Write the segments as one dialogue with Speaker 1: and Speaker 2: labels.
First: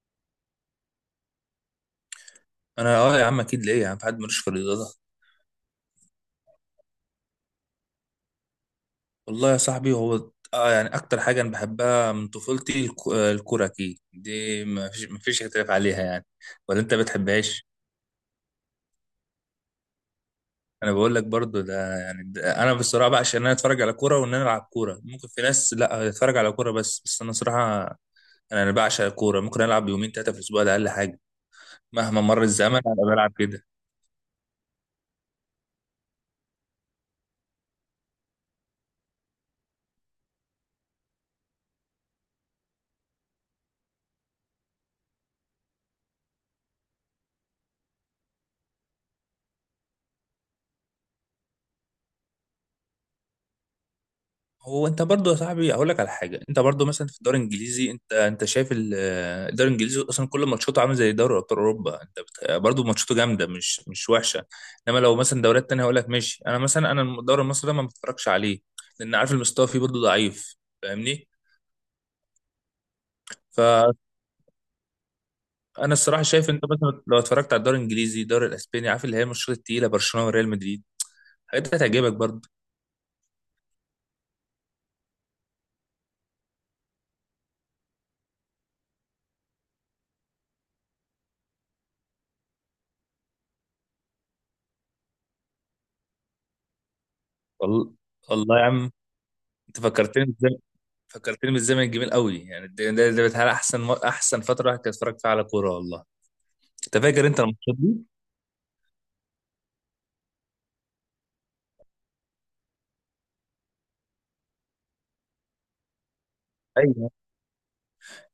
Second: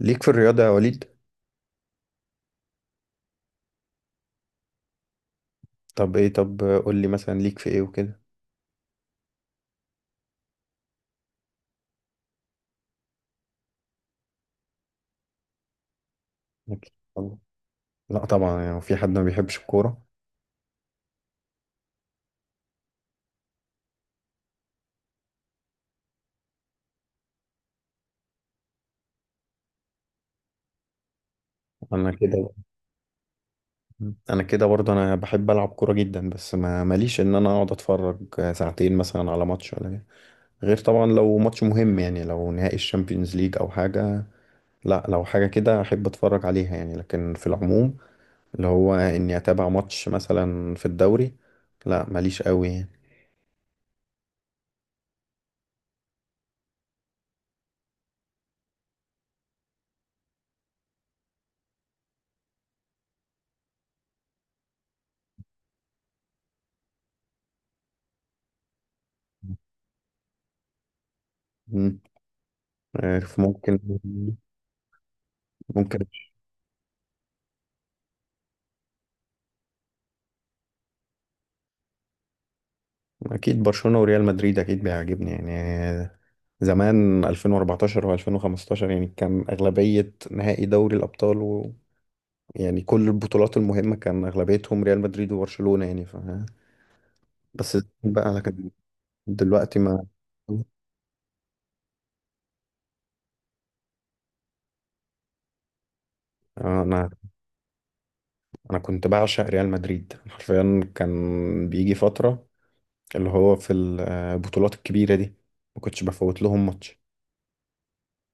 Speaker 1: ليك في الرياضة يا وليد؟
Speaker 2: انا يا عم اكيد ليه يا عم في حد ملوش في الرياضه.
Speaker 1: طب قول لي مثلا ليك في ايه وكده.
Speaker 2: والله يا صاحبي هو يعني اكتر حاجه انا بحبها من طفولتي الكوره اكيد دي ما فيش اختلاف عليها يعني. ولا
Speaker 1: لك-
Speaker 2: انت
Speaker 1: طب-
Speaker 2: بتحبهاش؟
Speaker 1: لا طبعا، يعني في حد ما بيحبش الكورة؟
Speaker 2: انا بقول لك برضو ده يعني ده انا بصراحه بقى، عشان انا اتفرج على كوره وان انا العب كوره. ممكن في ناس لا اتفرج على كوره، بس انا صراحه انا بعشق الكوره. ممكن العب يومين ثلاثه في الاسبوع، ده اقل حاجه.
Speaker 1: انا
Speaker 2: مهما مر
Speaker 1: كده
Speaker 2: الزمن انا بلعب كده.
Speaker 1: انا كده برضه، انا بحب العب كورة جدا، بس ما ماليش ان انا اقعد اتفرج ساعتين مثلا على ماتش ولا كده. غير طبعا لو ماتش مهم، يعني لو نهائي الشامبيونز ليج او حاجة. لا لو حاجة كده احب اتفرج عليها يعني، لكن في العموم، اللي هو اني اتابع ماتش مثلا في الدوري، لا ماليش قوي يعني.
Speaker 2: هو انت برضو يا صاحبي اقول لك على حاجه، انت برضو مثلا في الدوري الانجليزي، انت شايف الدوري الانجليزي اصلا كل ماتشاته عامل زي دوري ابطال اوروبا. برضو ماتشاته جامده، مش وحشه. انما لو مثلا دوريات تانية هقول لك ماشي، انا مثلا، الدوري المصري ده ما بتفرجش عليه، لان عارف المستوى فيه برضو ضعيف. فاهمني؟
Speaker 1: مم. عارف، ممكن
Speaker 2: فانا
Speaker 1: ممكن
Speaker 2: الصراحه شايف، انت مثلا لو اتفرجت على الدوري الانجليزي، الدوري الاسباني، عارف اللي هي الماتشات التقيله، برشلونه وريال مدريد، الحاجات دي هتعجبك برضو.
Speaker 1: اكيد برشلونة وريال مدريد اكيد بيعجبني يعني. زمان 2014 و2015 يعني كان اغلبية نهائي دوري الابطال و، يعني كل البطولات المهمة كان اغلبيتهم ريال مدريد وبرشلونة يعني ف بس
Speaker 2: والله،
Speaker 1: بقى
Speaker 2: والله يا
Speaker 1: لكن
Speaker 2: عم
Speaker 1: دلوقتي
Speaker 2: انت
Speaker 1: ما.
Speaker 2: فكرتني، بالزمن الجميل قوي. يعني ده بتهيألي احسن فتره الواحد كان يتفرج فيها على كوره، والله.
Speaker 1: آه،
Speaker 2: انت
Speaker 1: انا
Speaker 2: فاكر انت الماتشات دي؟
Speaker 1: انا كنت بعشق ريال مدريد حرفيا، كان بيجي فترة اللي هو في البطولات الكبيرة دي ما كنتش بفوت لهم ماتش.
Speaker 2: ايوه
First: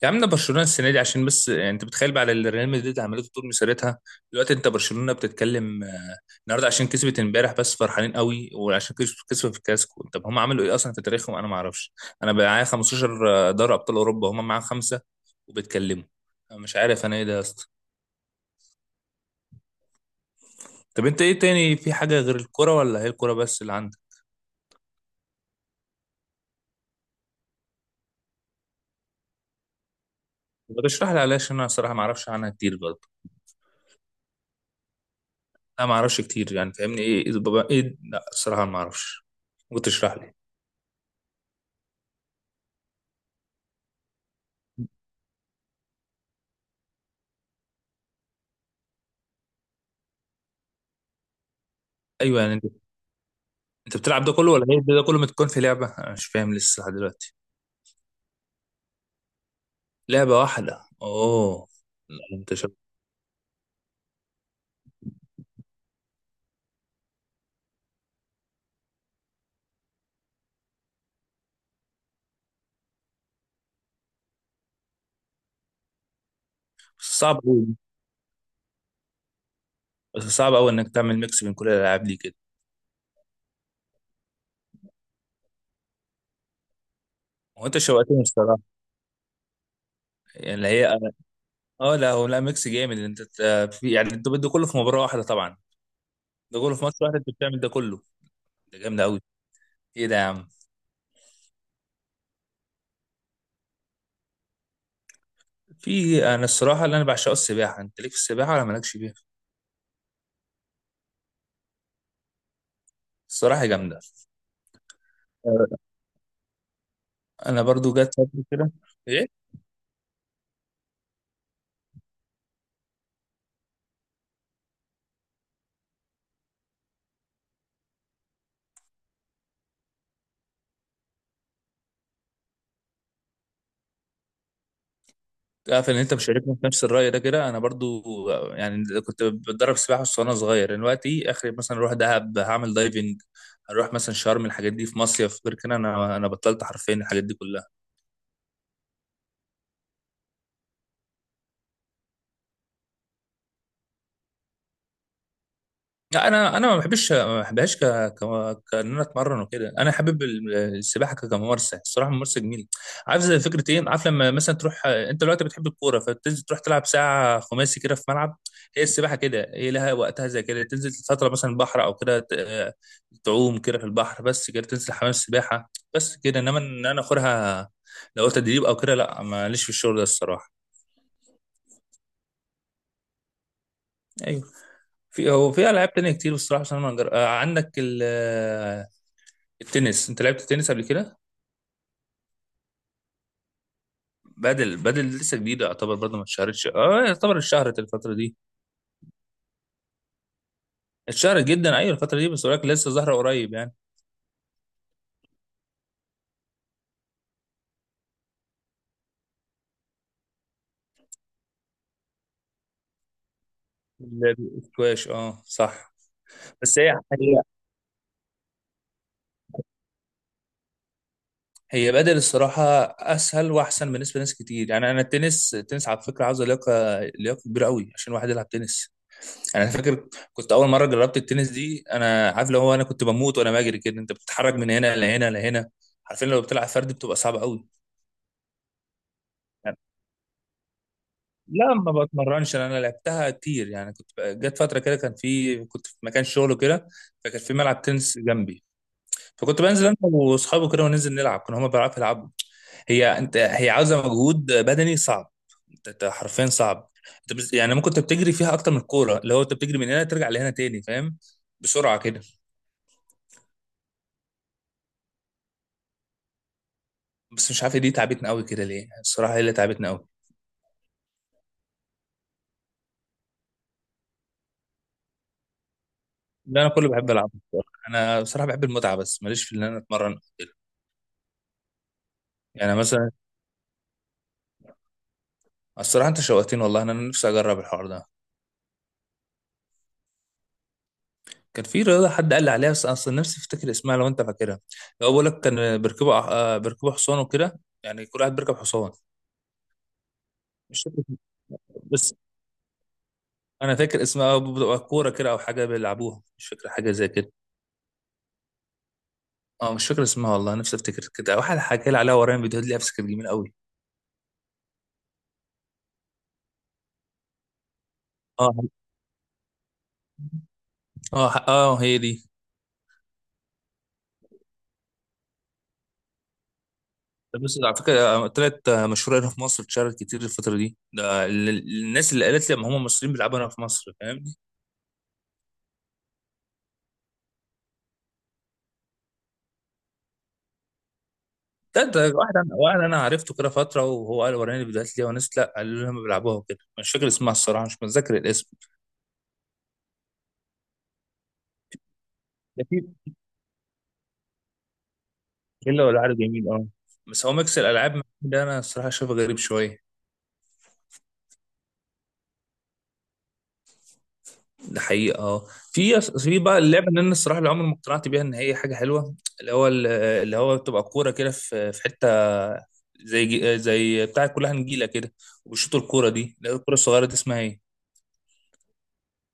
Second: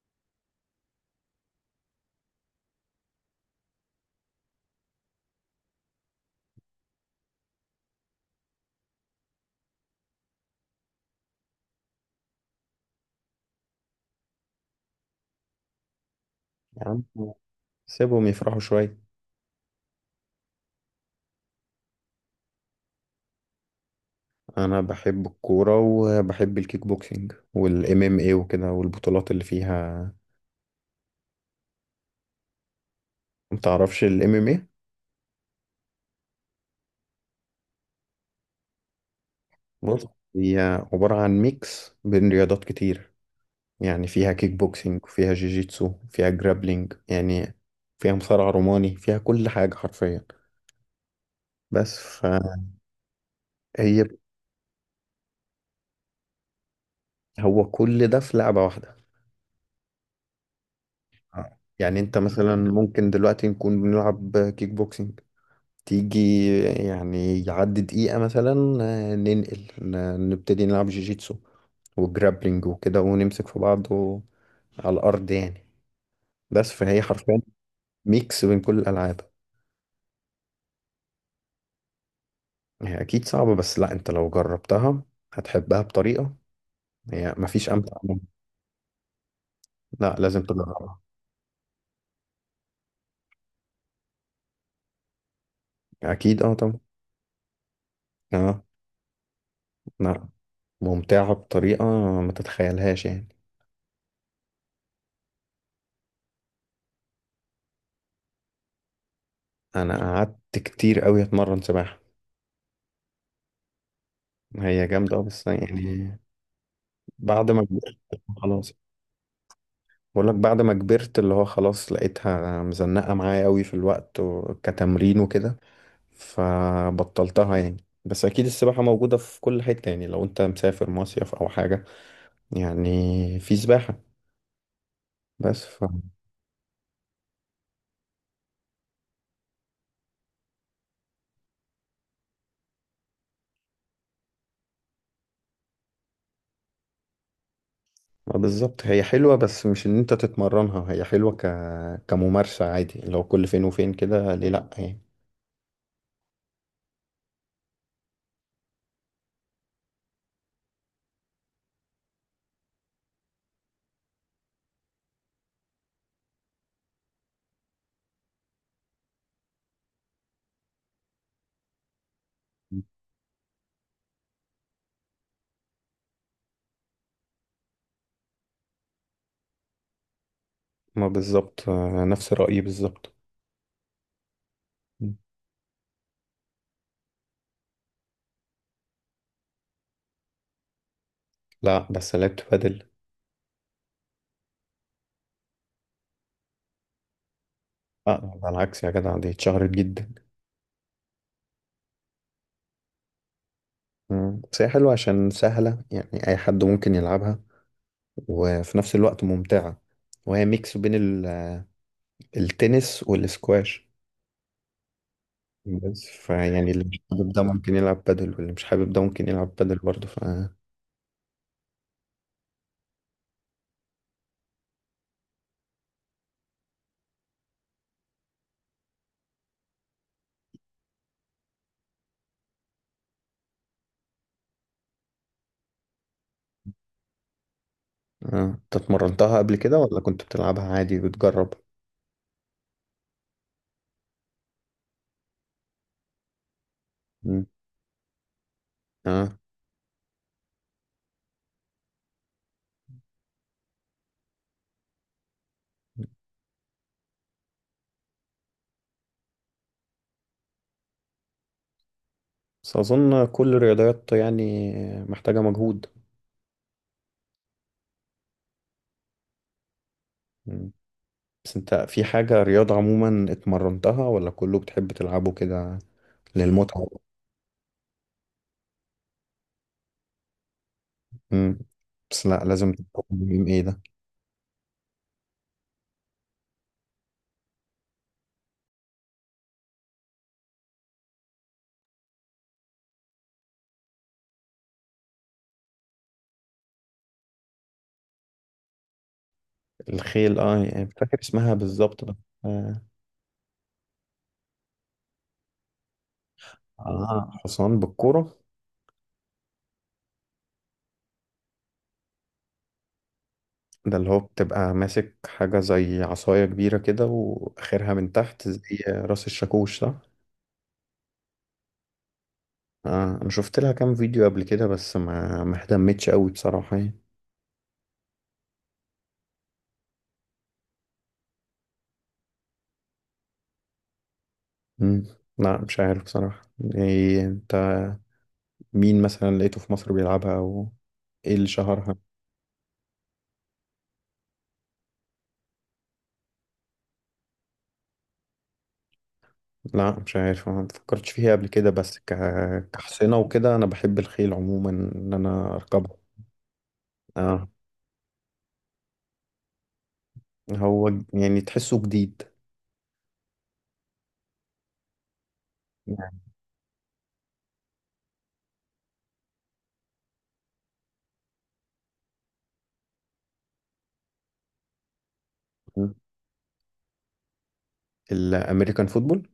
Speaker 2: يا عم، ده برشلونه السنه دي عشان بس يعني انت بتخيل بقى على اللي ريال مدريد عملته طول مسيرتها. دلوقتي انت برشلونه بتتكلم، النهارده عشان كسبت امبارح بس فرحانين قوي، وعشان كسبوا في الكلاسيكو. طب هم عملوا ايه اصلا في تاريخهم، انا ما اعرفش. انا بقى معايا 15 دوري ابطال اوروبا، هم معاهم خمسه وبيتكلموا. أنا مش
Speaker 1: يا عم
Speaker 2: عارف انا ايه ده يا اسطى.
Speaker 1: سيبهم يفرحوا شوية.
Speaker 2: طب انت ايه تاني، في حاجه غير الكوره ولا هي الكوره بس اللي عندك؟
Speaker 1: انا بحب الكوره، وبحب الكيك بوكسينج والام ام اي وكده، والبطولات اللي فيها.
Speaker 2: ما تشرح لي، علاش انا صراحه ما اعرفش عنها كتير برضه.
Speaker 1: ما تعرفش الام ام اي؟
Speaker 2: انا ما اعرفش كتير يعني، فاهمني؟ ايه ايه بابا، ايه؟ لا الصراحه ما اعرفش. ممكن
Speaker 1: بص،
Speaker 2: تشرح لي؟
Speaker 1: هي عباره عن ميكس بين رياضات كتير. يعني فيها كيك بوكسينج، وفيها جيجيتسو، فيها جرابلينج يعني، فيها مصارع روماني، فيها كل حاجه حرفيا. بس
Speaker 2: ايوه، يعني
Speaker 1: فهي
Speaker 2: انت، بتلعب ده كله ولا ايه؟ ده كله متكون في لعبه؟ انا مش فاهم لسه لحد دلوقتي.
Speaker 1: هو كل ده في لعبه واحده.
Speaker 2: لعبه واحده؟
Speaker 1: آه.
Speaker 2: اوه.
Speaker 1: يعني
Speaker 2: لا
Speaker 1: انت
Speaker 2: انت
Speaker 1: مثلا
Speaker 2: شو...
Speaker 1: ممكن دلوقتي نكون بنلعب كيك بوكسينج، تيجي يعني يعدي دقيقة مثلا، نبتدي نلعب جيجيتسو وجرابلينج وكده، ونمسك في بعض و على الأرض يعني. بس فهي
Speaker 2: بس صعب
Speaker 1: حرفيا
Speaker 2: قوي.
Speaker 1: ميكس بين كل الألعاب.
Speaker 2: بس صعب قوي انك تعمل ميكس بين كل الالعاب دي كده.
Speaker 1: هي أكيد صعبة، بس لا أنت لو جربتها هتحبها بطريقة، هي
Speaker 2: هو
Speaker 1: مفيش
Speaker 2: انت
Speaker 1: أمتع منها.
Speaker 2: شوقتني الصراحه.
Speaker 1: لا لازم
Speaker 2: يعني اللي هي،
Speaker 1: تجربها.
Speaker 2: اه لا هو لا، ميكس جامد. انت ت- في يعني انت ده كله في مباراه واحده طبعا؟
Speaker 1: أكيد أه
Speaker 2: ده كله
Speaker 1: طبعا.
Speaker 2: في ماتش واحد انت بتعمل ده كله؟
Speaker 1: أه.
Speaker 2: ده جامد قوي. ايه ده يا
Speaker 1: لا
Speaker 2: عم.
Speaker 1: ممتعة بطريقة ما تتخيلهاش يعني.
Speaker 2: في انا الصراحه اللي انا بعشقه السباحه. انت ليك في السباحه ولا مالكش بيها؟
Speaker 1: أنا قعدت كتير أوي أتمرن سباحة.
Speaker 2: الصراحه جامده.
Speaker 1: هي جامدة أوي، بس
Speaker 2: آه،
Speaker 1: يعني بعد
Speaker 2: انا
Speaker 1: ما
Speaker 2: برضو
Speaker 1: كبرت
Speaker 2: جت فتره كده.
Speaker 1: خلاص.
Speaker 2: ايه.
Speaker 1: بقول لك بعد ما كبرت اللي هو خلاص لقيتها مزنقة معايا قوي في الوقت و كتمرين وكده، فبطلتها يعني. بس اكيد السباحة موجودة في كل حتة، يعني لو انت مسافر مصيف او حاجة يعني في سباحة. بس ف
Speaker 2: عارف ان انت مشاركني في نفس الراي ده كده، انا برضو يعني كنت بتدرب سباحه بس وانا صغير. دلوقتي اخري مثلا اروح دهب هعمل دايفنج، هروح مثلا شرم، الحاجات دي في مصيف. غير كده انا بطلت حرفيا الحاجات دي كلها.
Speaker 1: ما بالظبط، هي حلوة بس مش ان انت تتمرنها، هي حلوة ك كممارسة عادي، لو كل فين وفين كده ليه لأ يعني.
Speaker 2: لا انا ما بحبش، ما بحبهاش. كان انا اتمرن وكده. انا حابب السباحه كممارسه الصراحه، ممارسه جميله. عارف زي فكره ايه؟ عارف لما مثلا تروح انت دلوقتي بتحب الكوره فتنزل تروح تلعب ساعه خماسي كده في ملعب، هي السباحه كده، هي لها وقتها زي كده، تنزل فتره مثلا البحر او كده تعوم كده في البحر، بس كده تنزل حمام السباحه بس كده. انما ان انا اخرها لو تدريب او كده، لا ماليش في الشغل ده الصراحه.
Speaker 1: ما بالظبط، نفس رأيي بالظبط.
Speaker 2: ايوه. في هو في العاب تانية كتير بصراحه. بس انا ما جر- آه، عندك التنس. انت لعبت تنس قبل كده؟
Speaker 1: لا بس لعبت بادل.
Speaker 2: بدل لسه جديده يعتبر برضه، ما اتشهرتش، اه يعتبر اتشهرت الفتره دي.
Speaker 1: لا على العكس يا جدع، دي اتشهرت جدا.
Speaker 2: اتشهرت جدا، ايوه الفتره دي، بس ولكن لسه ظاهره قريب يعني.
Speaker 1: مم. بس هي حلوة عشان سهلة، يعني أي حد ممكن يلعبها، وفي نفس الوقت ممتعة، وهي ميكس بين ال التنس والسكواش.
Speaker 2: الاسكواش اه صح.
Speaker 1: بس فيعني
Speaker 2: بس
Speaker 1: اللي
Speaker 2: هي
Speaker 1: مش حابب
Speaker 2: هي
Speaker 1: ده ممكن يلعب بادل، واللي مش حابب ده ممكن يلعب بادل برضه ف اه.
Speaker 2: هي بدل الصراحه اسهل واحسن بالنسبه لناس كتير يعني. انا التنس، على فكره عاوز لياقه، كبيره قوي عشان واحد يلعب تنس. يعني انا فاكر كنت اول مره جربت التنس دي، انا عارف لو هو انا كنت بموت وانا بجري كده، انت بتتحرك من هنا لهنا لهنا. عارفين لو بتلعب فردي بتبقى صعبه قوي.
Speaker 1: انت اتمرنتها قبل كده ولا كنت بتلعبها عادي بتجرب؟
Speaker 2: لا ما بتمرنش، انا لعبتها كتير يعني. كنت جت فتره كده، كان في كنت في مكان شغل كده، فكان
Speaker 1: مم.
Speaker 2: في ملعب تنس جنبي.
Speaker 1: اه
Speaker 2: فكنت بنزل انا واصحابي كده وننزل نلعب، كانوا هما بيعرفوا يلعبوا. هي انت هي عاوزه مجهود بدني صعب. انت حرفيا صعب. يعني ممكن انت بتجري فيها اكتر من الكوره، اللي هو انت بتجري من هنا ترجع لهنا تاني فاهم، بسرعه كده.
Speaker 1: بس أظن كل الرياضات يعني محتاجة مجهود.
Speaker 2: بس مش عارف دي تعبتنا قوي كده ليه الصراحه، هي اللي تعبتنا قوي.
Speaker 1: مم. بس انت في حاجة رياضة عموما اتمرنتها، ولا كله بتحب تلعبه كده
Speaker 2: لا انا
Speaker 1: للمتعة؟
Speaker 2: كله بحب العب الصراحة. انا بصراحه بحب المتعه، بس ماليش في ان انا اتمرن أو كده.
Speaker 1: مم. بس لا لازم
Speaker 2: يعني مثلا
Speaker 1: تفهم ايه ده.
Speaker 2: الصراحة انت شوقتني والله، انا نفسي اجرب الحوار ده. كان في رياضة حد قال لي عليها، بس اصلا نفسي افتكر اسمها لو انت فاكرها. لو بقول لك كان بيركبوا، بيركبوا حصان وكده، يعني كل واحد بيركب حصان.
Speaker 1: الخيل اه،
Speaker 2: مش
Speaker 1: يعني مش
Speaker 2: فاكر
Speaker 1: فاكر
Speaker 2: اسمها،
Speaker 1: اسمها بالظبط
Speaker 2: بس
Speaker 1: بس. آه.
Speaker 2: انا فاكر اسمها بتبقى كورة كده او حاجة بيلعبوها، مش فاكر حاجة زي
Speaker 1: آه،
Speaker 2: كده.
Speaker 1: حصان بالكوره.
Speaker 2: اه مش فاكر اسمها والله، نفسي افتكر. كده واحد حكى لي عليها ورايا فيديوهات ليها، بس كانت جميلة قوي.
Speaker 1: ده اللي هو بتبقى ماسك حاجة زي عصاية كبيرة كده، وآخرها من تحت زي
Speaker 2: اه
Speaker 1: راس الشاكوش، صح؟
Speaker 2: اه اه هي دي.
Speaker 1: آه أنا شفت لها كام فيديو قبل كده، بس ما اهتمتش قوي بصراحة يعني.
Speaker 2: بس على فكره طلعت مشهوره هنا في مصر، اتشهرت كتير الفتره دي. ده الناس اللي قالت لي ما هم مصريين بيلعبوا هنا في مصر، فاهم.
Speaker 1: مم. لا مش عارف بصراحة إيه أنت، مين مثلا لقيته في مصر بيلعبها، أو إيه اللي
Speaker 2: ده
Speaker 1: شهرها؟
Speaker 2: ده واحد انا، عرفته كده فتره وهو قال وراني الفيديوهات، ليه وناس لا قالوا لي هم بيلعبوها وكده. مش فاكر اسمها الصراحه، مش متذكر الاسم.
Speaker 1: لا مش عارف، ما فكرتش فيها قبل كده، بس ك
Speaker 2: ده في
Speaker 1: كحصينة وكده انا بحب الخيل عموما ان انا
Speaker 2: كله
Speaker 1: اركبه.
Speaker 2: ولا عارف، جميل اه. بس هو
Speaker 1: اه
Speaker 2: ميكس الالعاب ده انا الصراحه شايفه غريب شويه.
Speaker 1: هو ج يعني تحسه جديد.
Speaker 2: ده حقيقه اه. في في بقى اللعبه اللي انا الصراحه اللي عمري ما اقتنعت بيها ان هي حاجه حلوه، اللي هو بتبقى كوره كده في في حته زي زي بتاع كلها نجيله كده، وبيشوطوا
Speaker 1: يعني
Speaker 2: الكوره دي، اللي هي الكوره الصغيره دي، اسمها ايه؟
Speaker 1: الامريكان فوتبول.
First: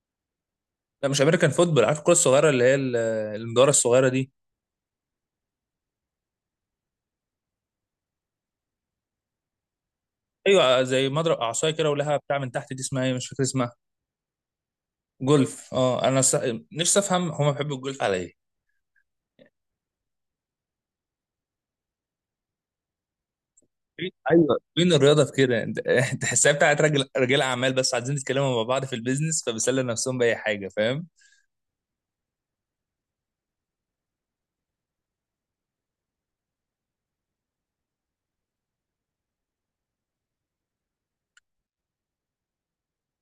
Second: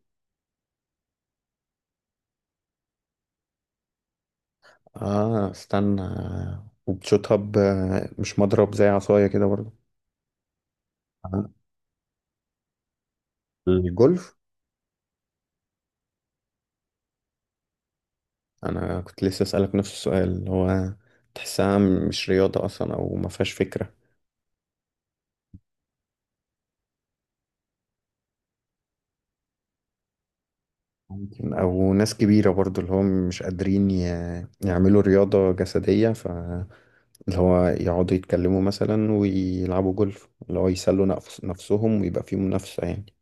Speaker 2: لا مش امريكان فوتبول. عارف الكوره الصغيره اللي هي المدوره الصغيره دي؟
Speaker 1: اه استنى، وبتشوطها ب مش مضرب زي عصاية كده برضه.
Speaker 2: ايوه زي مضرب
Speaker 1: آه.
Speaker 2: اعصايه كده ولها بتاع من تحت، دي اسمها ايه؟ مش فاكر اسمها.
Speaker 1: الجولف.
Speaker 2: جولف، اه. نفسي افهم هما بيحبوا الجولف على ايه.
Speaker 1: انا كنت لسه اسالك نفس السؤال، اللي هو تحسها مش رياضة اصلا، او ما فيهاش فكرة.
Speaker 2: ايوه، فين الرياضه في كده؟ تحسها بتاعت رجل، رجال اعمال بس عايزين يتكلموا مع بعض في البيزنس فبيسلوا نفسهم باي حاجه، فاهم.
Speaker 1: ممكن، او ناس كبيرة برضو اللي هم مش قادرين ي يعملوا رياضة جسدية، اللي هو يقعدوا يتكلموا مثلا ويلعبوا جولف، اللي هو يسلوا نفسهم، ويبقى فيه منافسة يعني.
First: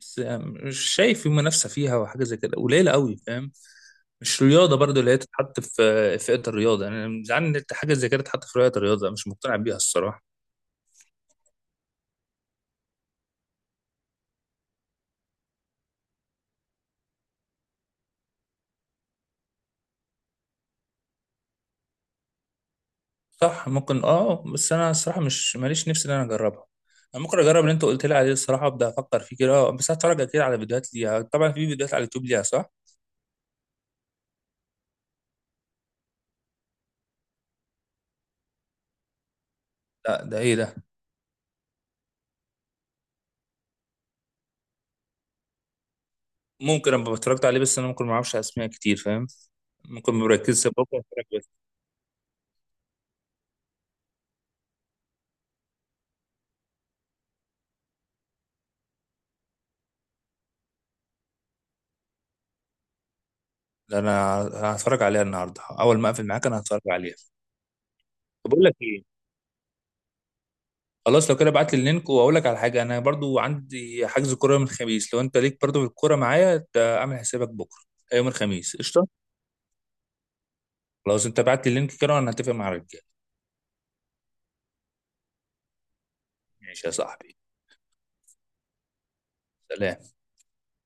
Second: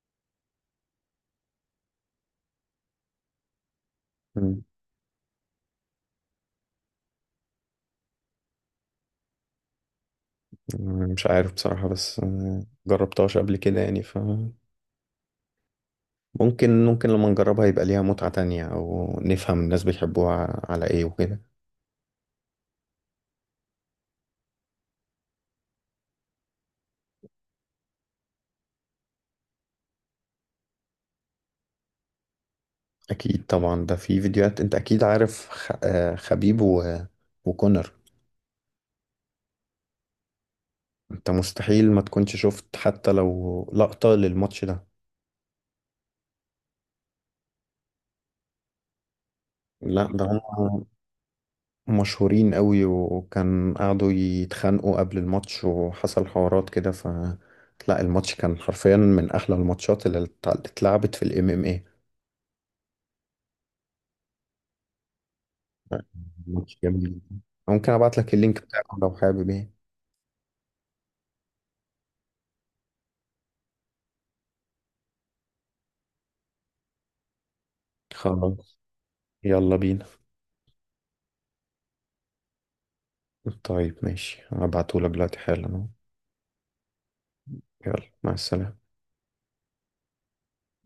Speaker 2: بس مش شايف في منافسه فيها وحاجه زي كده، قليله قوي فاهم. مش
Speaker 1: مم.
Speaker 2: رياضه برضو اللي هي تتحط في في فئه الرياضه. انا يعني زعلان ان حاجه زي كده تتحط في فئه الرياضه، مش مقتنع بيها الصراحه.
Speaker 1: مش عارف بصراحة، بس جربتهاش قبل كده يعني ف ممكن لما نجربها يبقى ليها متعة تانية، أو نفهم الناس بيحبوها على إيه وكده.
Speaker 2: صح، ممكن اه، بس انا الصراحه مش ماليش نفسي ان انا اجربها. انا ممكن اجرب اللي انت قلت لي عليه الصراحه، ابدا افكر فيه كده بس هتفرج اكيد على فيديوهات ليها طبعا، في فيديوهات على اليوتيوب ليها صح؟
Speaker 1: أكيد طبعا، ده في فيديوهات، أنت أكيد عارف خ... آه، خبيب و وكونر.
Speaker 2: لا ده ايه ده؟
Speaker 1: أنت مستحيل ما تكونش شفت حتى لو لقطة للماتش ده.
Speaker 2: ممكن ابقى اتفرجت عليه بس انا ممكن ما اعرفش اسماء كتير فاهم.
Speaker 1: لا
Speaker 2: ممكن
Speaker 1: ده
Speaker 2: ما بركزش، بكره
Speaker 1: هم
Speaker 2: اتفرج بس.
Speaker 1: مشهورين قوي، وكان قعدوا يتخانقوا قبل الماتش وحصل حوارات كده ف لا الماتش كان حرفيا من احلى الماتشات اللي اتلعبت في الام ام اي.
Speaker 2: ده انا هتفرج عليها النهارده، اول ما اقفل معاك انا
Speaker 1: ماتش
Speaker 2: هتفرج
Speaker 1: جميل
Speaker 2: عليها.
Speaker 1: جدا. ممكن ابعت لك
Speaker 2: طب
Speaker 1: اللينك
Speaker 2: اقول لك
Speaker 1: بتاعه
Speaker 2: ايه،
Speaker 1: لو حابب ايه.
Speaker 2: خلاص لو كده ابعت لي اللينك. واقول لك على حاجه، انا برضو عندي حجز كوره يوم الخميس، لو انت ليك برضو في الكوره معايا اعمل حسابك بكره يوم الخميس
Speaker 1: خلاص.
Speaker 2: قشطه.
Speaker 1: يلا بينا.
Speaker 2: خلاص انت بعت لي اللينك كده وانا هتفق مع الرجاله.
Speaker 1: طيب ماشي، هبعته لك دلوقتي حالا أهو.
Speaker 2: ماشي يا صاحبي.
Speaker 1: يلا مع السلامة.
Speaker 2: سلام.